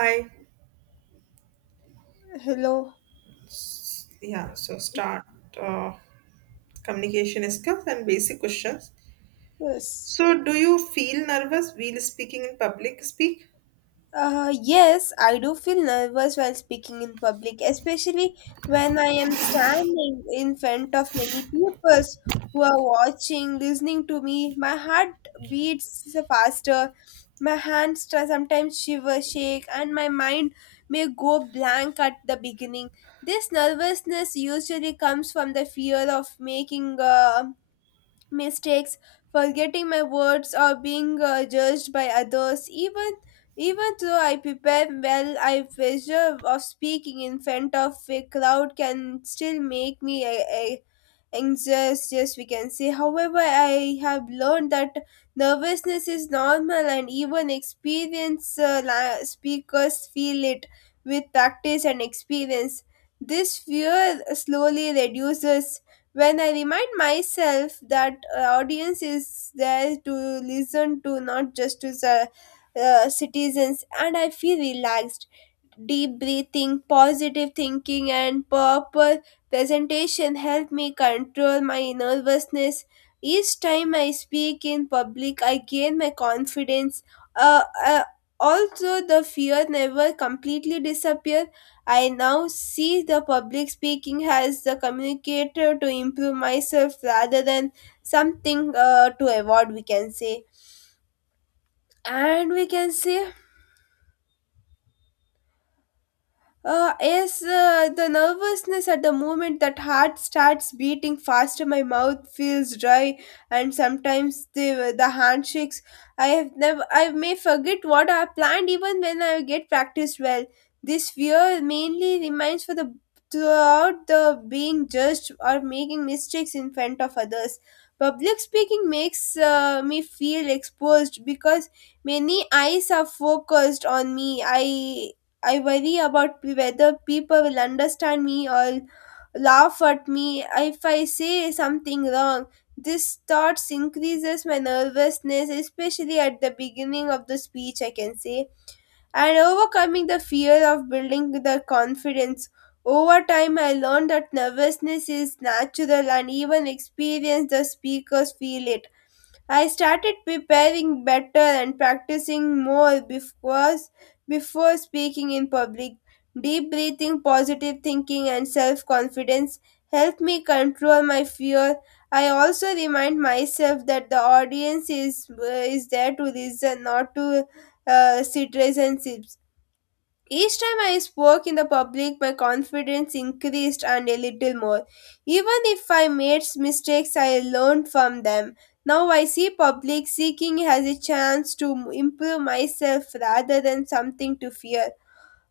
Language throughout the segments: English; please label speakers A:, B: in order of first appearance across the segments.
A: Hi.
B: Hello.
A: Yeah, so start uh, communication skills and basic questions.
B: Yes.
A: So, do you feel nervous while speaking in public speak?
B: Yes, I do feel nervous while speaking in public, especially when I am standing in front of many people who are watching, listening to me. My heart beats faster, my hands sometimes shiver, shake, and my mind may go blank at the beginning. This nervousness usually comes from the fear of making a mistakes, forgetting my words, or being judged by others. Even though I prepare well, I pressure of speaking in front of a crowd can still make me a anxious. Yes, we can say. However, I have learned that nervousness is normal, and even experienced speakers feel it with practice and experience. This fear slowly reduces when I remind myself that audience is there to listen to, not just to the citizens, and I feel relaxed deep breathing, positive thinking, and proper presentation help me control my nervousness. Each time I speak in public, I gain my confidence. Uh, uh, Also, the fear never completely disappear. I now see the public speaking as the communicator to improve myself rather than something to avoid, we can say. And we can say yes, the nervousness at the moment that heart starts beating faster, my mouth feels dry, and sometimes the handshakes. I have never, I may forget what I planned even when I get practiced well. This fear mainly remains for the throughout the being judged or making mistakes in front of others. Public speaking makes me feel exposed because many eyes are focused on me. I worry about whether people will understand me or laugh at me if I say something wrong. This thoughts increases my nervousness, especially at the beginning of the speech, I can say. And overcoming the fear of building the confidence. Over time, I learned that nervousness is natural and even experienced the speakers feel it. I started preparing better and practicing more before speaking in public. Deep breathing, positive thinking, and self confidence help me control my fear. I also remind myself that the audience is there to listen, not to sit resentments. Each time I spoke in the public, my confidence increased and a little more. Even if I made mistakes, I learned from them. Now I see public speaking as a chance to improve myself rather than something to fear.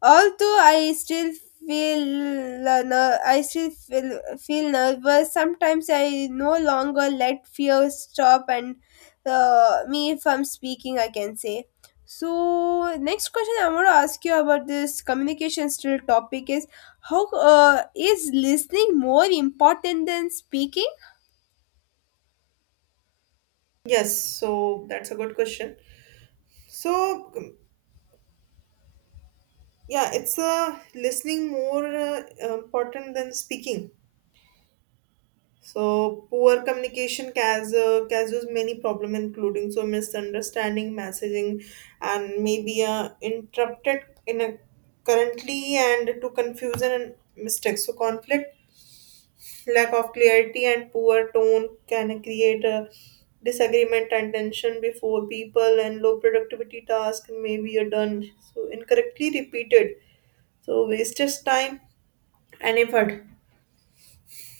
B: Although I still feel I still feel nervous. Sometimes I no longer let fear stop and me from speaking. I can say. So next question I want to ask you about this communication still topic is how is listening more important than speaking?
A: Yes, so that's a good question. So, yeah, it's listening more important than speaking. So, poor communication causes many problem, including so misunderstanding, messaging, and maybe interrupted in a currently and to confusion and mistakes. So, conflict. Lack of clarity and poor tone can create a disagreement and tension before people, and low productivity tasks may be done so incorrectly repeated. So wastes time and effort.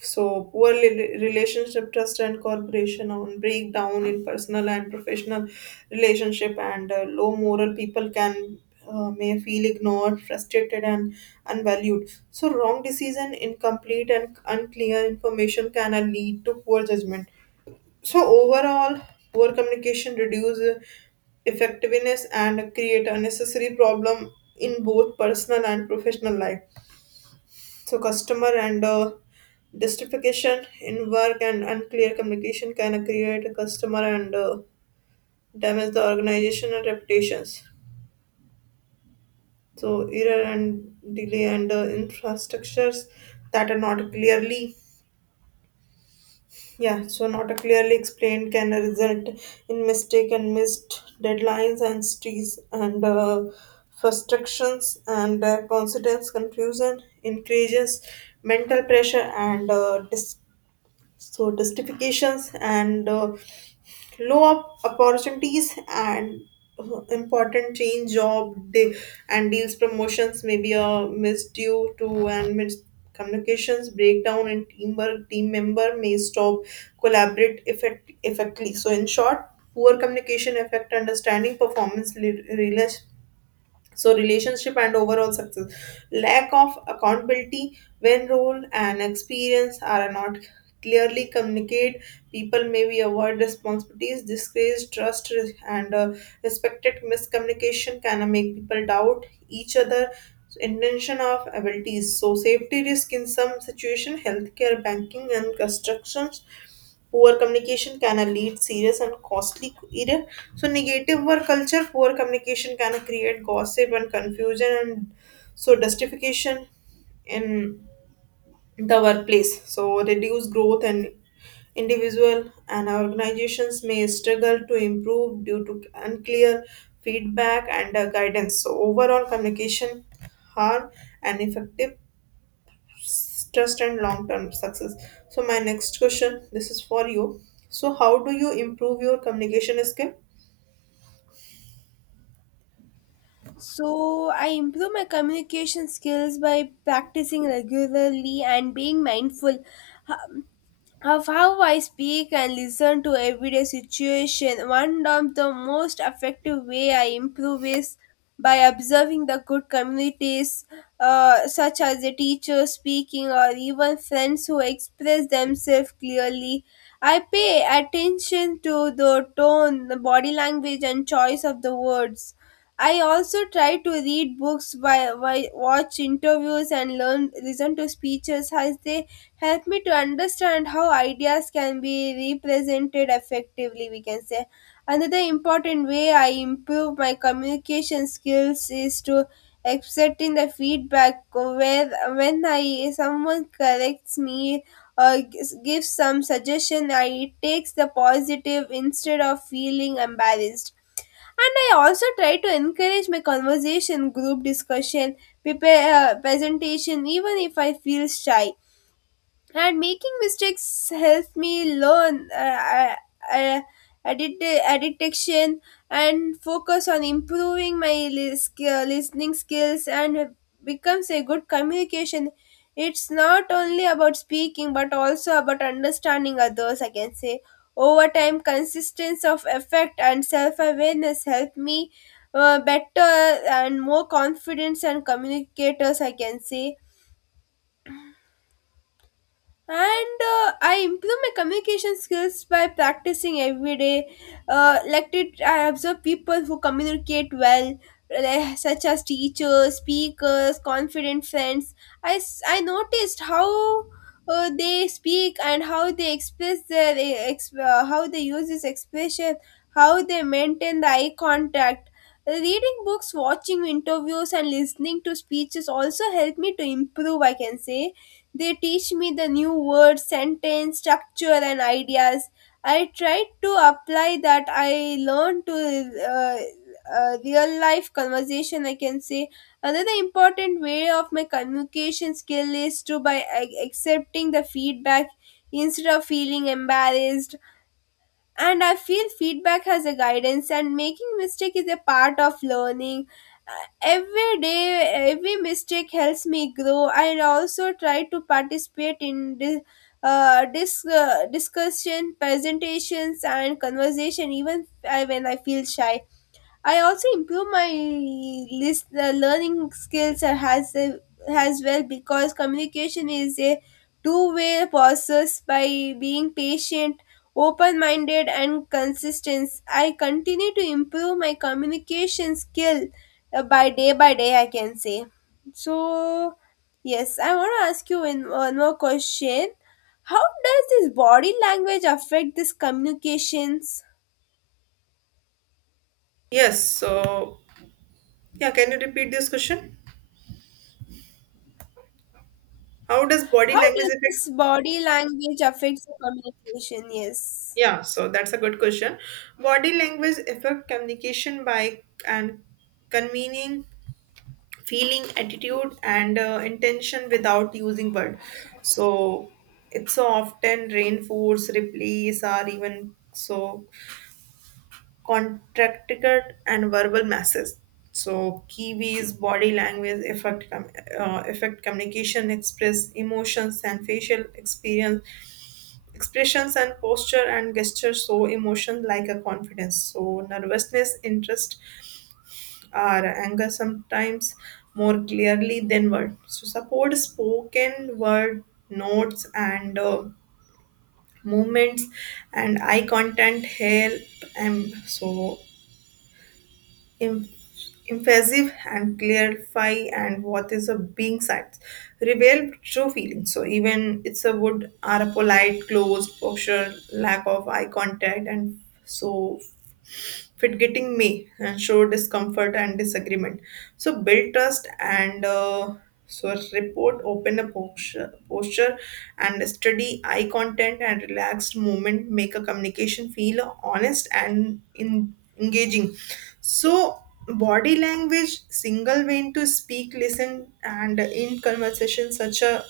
A: So, relationship trust and cooperation on breakdown in personal and professional relationship and low moral people can may feel ignored, frustrated, and unvalued. So, wrong decision, incomplete and unclear information can lead to poor judgment. So, overall, poor communication reduce effectiveness and create unnecessary problem in both personal and professional life, so customer and justification in work and unclear communication can create a customer and damage the organizational reputations. So error and delay and infrastructures that are not clearly, yeah so not clearly explained, can result in mistake and missed deadlines and stress and frustrations and consequence confusion increases mental pressure and so justifications and opportunities and important and deals promotions may be a missed due to and mis communications breakdown and teamwork team member may stop effectively, so in short poor communication affect understanding performance, so relationship and overall success, lack of accountability when role and experience are not clearly communicated, people may be avoid responsibilities disgrace trust and respected. Miscommunication can make people doubt each other intention of abilities, so safety risk in some situation healthcare banking and constructions. Poor communication can lead serious and costly career. So negative work culture, poor communication can create gossip and confusion and so justification in the workplace. So reduce growth and individual and organizations may struggle to improve due to unclear feedback and guidance. So overall communication harm and effective trust and long term success. So my next question, this is for you: so how do you improve your communication skill?
B: So I improve my communication skills by practicing regularly and being mindful of how I speak and listen to everyday situation, one of the most effective way I improve is by observing the good communities, such as the teacher speaking or even friends who express themselves clearly. I pay attention to the tone, the body language, and choice of the words. I also try to read books, by watch interviews, and learn listen to speeches as they help me to understand how ideas can be represented effectively we can say another important way I improve my communication skills is to accepting the feedback where when I someone corrects me or gives some suggestion I takes the positive instead of feeling embarrassed and I also try to encourage my conversation group discussion prepare presentation even if I feel shy and making mistakes helps me learn uh, addiction and focus on improving my listening skills and becomes a good communication it's not only about speaking but also about understanding others I can say over time consistency of effect and self-awareness help me better and more confidence and communicators I can say and I improve my communication skills by practicing every day I observe people who communicate well like, such as teachers speakers confident friends I noticed how they speak and how they express their how they use this expression how they maintain the eye contact reading books watching interviews and listening to speeches also help me to improve I can say they teach me the new words, sentence, structure, and ideas. I try to apply that I learned to real life conversation, I can say. Another important way of my communication skill is to by accepting the feedback instead of feeling embarrassed and I feel feedback has a guidance and making mistake is a part of learning Uh, every day every mistake helps me grow I also try to participate in dis- discussion presentations and conversation even when I feel shy I also improve my list learning skills as well because communication is a two-way process by being patient, open-minded, and consistent. I continue to improve my communication skill by day by day. I can say so. Yes, I want to ask you in one more question. How does this body language affect this communications?
A: Yes, so yeah, can you repeat this question? How does body
B: How
A: language
B: does
A: affect?
B: this body language affect the communication? Yes.
A: Yeah, so that's a good question. Body language affect communication by and convening feeling attitude and intention without using word, so it's often reinforce replace or even so contracted and verbal masses. So Kiwi's body language affect communication, express emotions and facial experience, expressions and posture and gesture show emotion like a confidence. So nervousness, interest, or anger sometimes more clearly than word. So support spoken word notes and movements and eye contact help, and so em- emphasis and clarify, and what is a being sides reveal true feelings, so even it's a wood are a polite closed posture lack of eye contact and so fit getting me and show discomfort and disagreement, so build trust and so report open a posture and steady eye contact and relaxed movement make a communication feel honest and engaging. So body language single way to speak listen and in conversation such a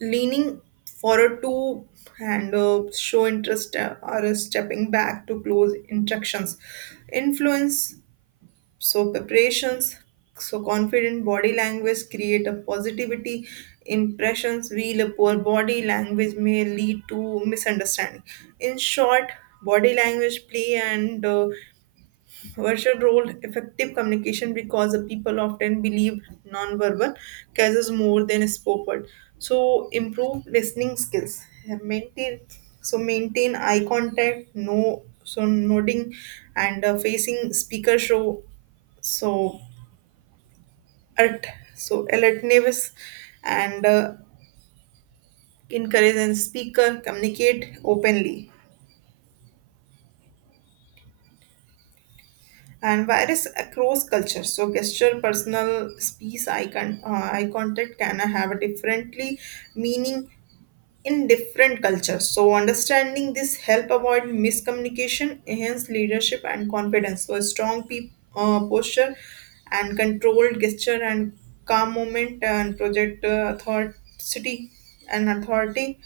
A: leaning forward to and show interest or stepping back to close instructions influence, so preparations, so confident body language create a positivity impressions while a poor body language may lead to misunderstanding. In short, body language play and virtual role effective communication because the people often believe nonverbal causes more than spoken. So improve listening skills. Maintain Maintain eye contact, no so nodding and facing speaker show so alert alertness and encourage and speaker communicate openly and virus across culture. So gesture, personal space, eye contact can have a differently meaning in different cultures. So understanding this help avoid miscommunication, enhance leadership and confidence. So a posture and controlled gesture and calm moment and project authority and authority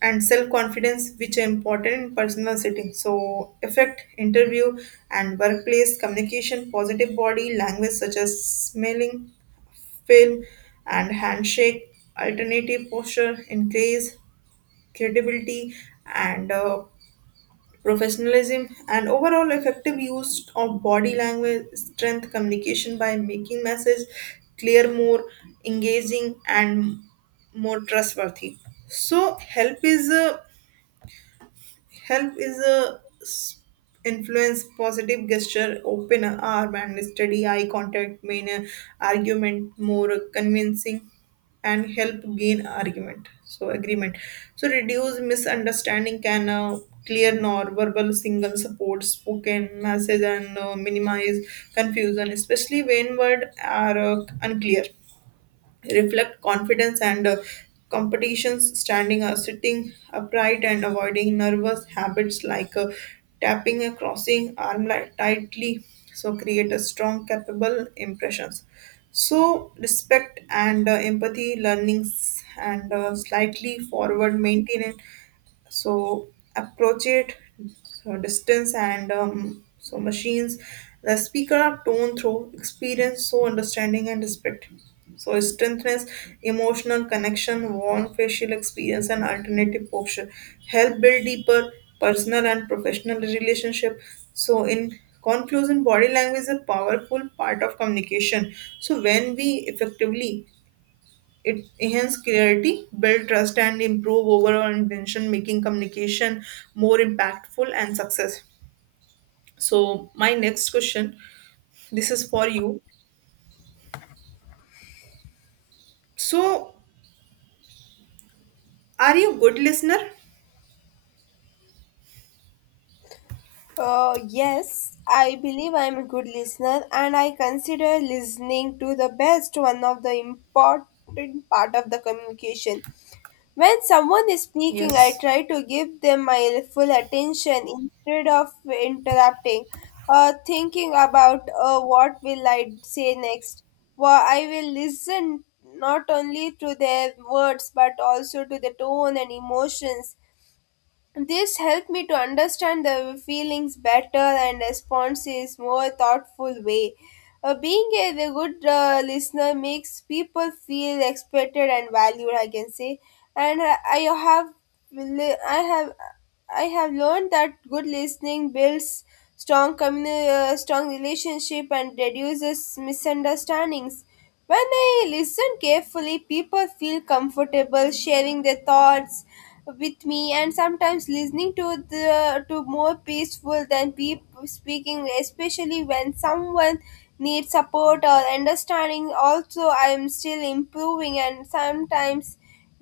A: and self-confidence which are important in personal setting. So effect, interview and workplace communication, positive body language such as smelling, film and handshake, alternative posture, increase credibility and professionalism, and overall effective use of body language strength communication by making message clear more engaging and more trustworthy. So help is Help is a s- influence, positive gesture, open arm, and steady eye contact, main argument more convincing, and help gain argument. So agreement. So reduce misunderstanding can clear non-verbal single support, spoken message, and minimize confusion, especially when words are unclear, reflect confidence and competitions standing or sitting upright and avoiding nervous habits like tapping and crossing arm like tightly, so create a strong capable impressions, so respect and empathy learnings and slightly forward maintenance, so approach it, so distance and so machines the speaker are tone through experience, so understanding and respect, so strengthness emotional connection warm facial experience and alternative posture help build deeper personal and professional relationship. So in conclusion, body language is a powerful part of communication, so when we effectively, it enhances clarity, build trust, and improve overall intention, making communication more impactful and success. So, my next question, this is for you. So, are you good listener?
B: Yes, I believe I'm a good listener and I consider listening to the best one of the important part of the communication. When someone is speaking, I
A: Yes.
B: try to give them my full attention instead of interrupting or thinking about what will I say next. Well, I will listen not only to their words but also to the tone and emotions this helped me to understand the feelings better and response is more thoughtful way. Being a the good listener makes people feel expected and valued. I can say, and le- I have, I have learned that good listening builds strong strong relationship and reduces misunderstandings. When I listen carefully, people feel comfortable sharing their thoughts with me, and sometimes listening to the to more peaceful than people speaking, especially when someone needs support or understanding. Also, I am still improving, and sometimes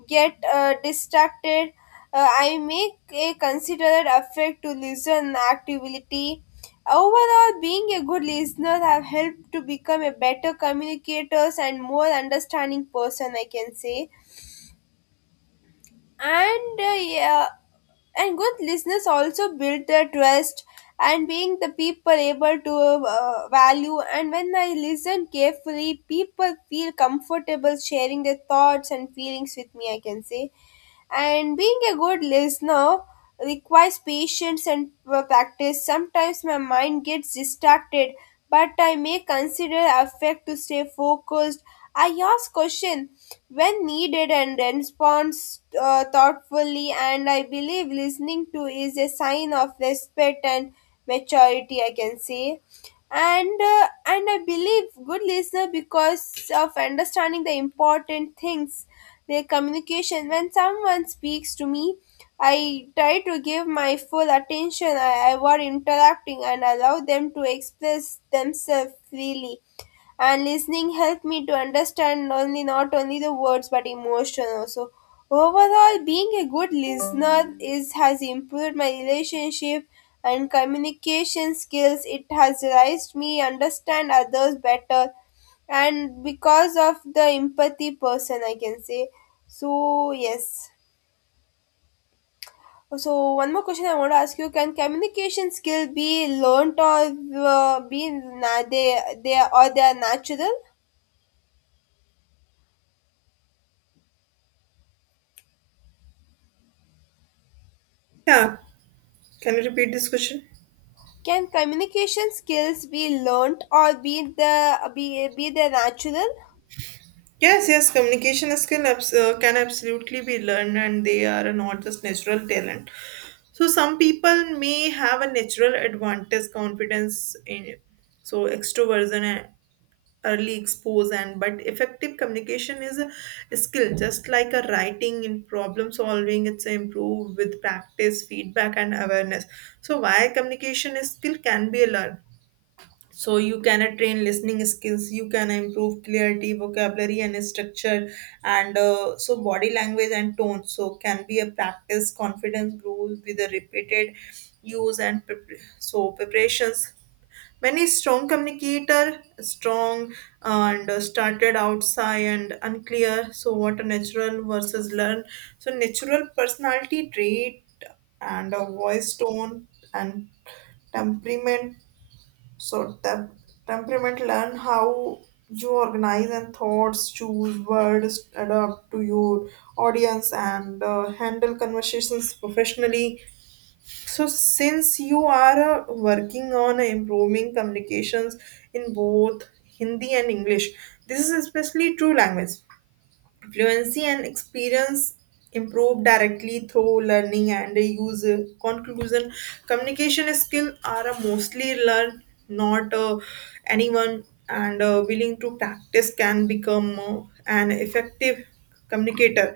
B: get distracted. I make a considerate effort to listen actively. Overall, being a good listener have helped to become a better communicators and more understanding person, I can say. And And good listeners also build their trust and being the people able to value. And when I listen carefully, people feel comfortable sharing their thoughts and feelings with me, I can say. And being a good listener requires patience and practice. Sometimes my mind gets distracted, but I may consider effect to stay focused. I ask questions when needed and respond thoughtfully, and I believe listening to is a sign of respect and maturity, I can say and and I believe good listener because of understanding the important things their communication when someone speaks to me I try to give my full attention I avoid interrupting and allow them to express themselves freely and listening helped me to understand only not only the words but emotion also overall being a good listener is has improved my relationship and communication skills it has raised me understand others better and because of the empathy person I can say so yes so one more question I want to ask you can communication skill be learned or be na- they or they are natural.
A: Yeah. Can you repeat this question?
B: Can communication skills be learnt or be the natural?
A: Yes, yes. Communication skill can absolutely be learned, and they are not just natural talent. So some people may have a natural advantage, confidence in so extroversion early expose, and but effective communication is a skill just like a writing in problem solving, it's improved with practice feedback and awareness. So why communication is skill can be learned, so you can train listening skills, you can improve clarity vocabulary and structure and so body language and tone so can be a practice. Confidence grows with the repeated use and so preparations when a strong communicator strong and started outside and unclear, so what a natural versus learn, so natural personality trait and a voice tone and temperament, so temperament learn how you organize and thoughts choose words adapt to your audience and handle conversations professionally. So, since you are working on improving communications in both Hindi and English, this is especially true language. Fluency and experience improve directly through learning and use. Conclusion: communication skills are mostly learned, not anyone, and willing to practice can become an effective communicator.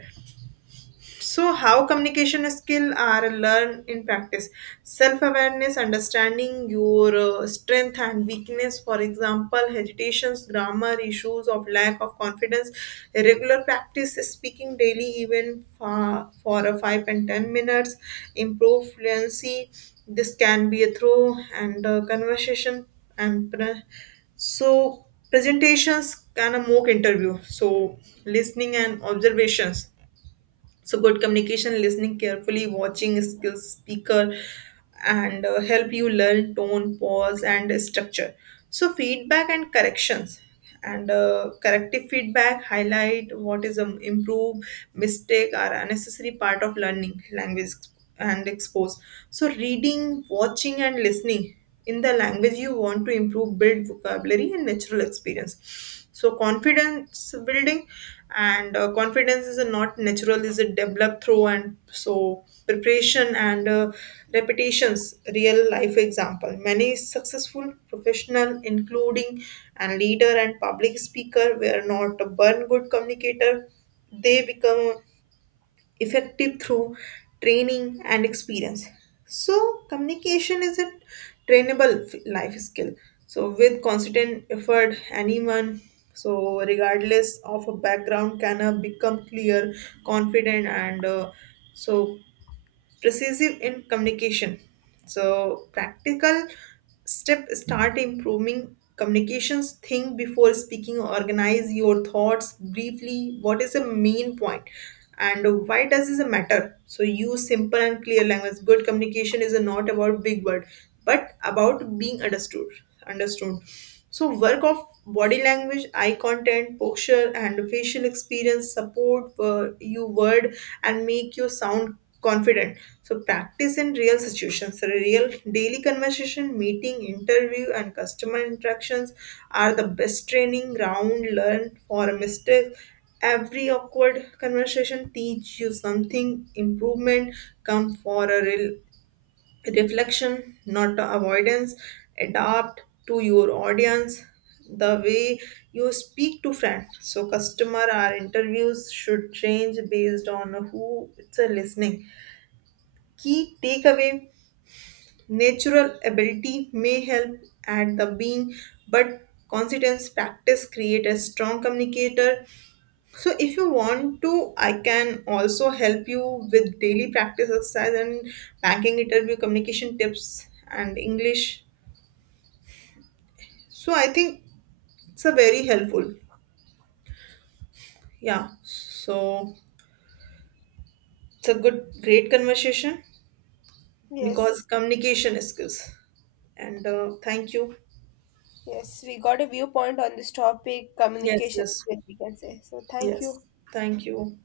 A: So, how communication skill are learned in practice? Self awareness, understanding your strength and weakness. For example, hesitations, grammar issues of lack of confidence. Regular practice speaking daily, even for a 5 and 10 minutes. Improve fluency. This can be a through and conversation and so presentations kind of mock interview. So listening and observations, so good communication listening carefully watching skills speaker and help you learn tone pause and structure, so feedback and corrections and corrective feedback highlight what is improve. Mistake are unnecessary part of learning language and expose, so reading watching and listening in the language you want to improve build vocabulary and natural experience, so confidence building and confidence is a not natural is a developed through and so preparation and repetitions real life example many successful professional including and leader and public speaker were not a born good communicator, they become effective through training and experience. So, communication is a life skill. So, with constant effort, anyone, so regardless of a background, can become clear, confident, and so precisive in communication. So practical step start improving communications. Think before speaking. Organize your thoughts briefly. What is the main point and why does this matter? So use simple and clear language. Good communication is not about big word but about being understood, so work of body language eye content posture and facial experience support you word and make you sound confident, so practice in real situations. So, real daily conversation meeting interview and customer interactions are the best training ground, learn for a mistake, every awkward conversation teach you something improvement come for a real reflection, not the avoidance. Adapt to your audience, the way you speak to friends. So, customer or interviews should change based on who it's a listening. Key takeaway: natural ability may help at the being, but consistent practice create a strong communicator. So if you want to, I can also help you with daily practice exercise and banking interview communication tips and English. So I think it's a very helpful. Yeah. So it's a good great conversation because
B: Yes,
A: communication skills. And thank you.
B: yes, we got a viewpoint on this topic,
A: Yes,
B: communication
A: yes.
B: skills, we can say. So thank
A: Yes.
B: you.
A: Thank you.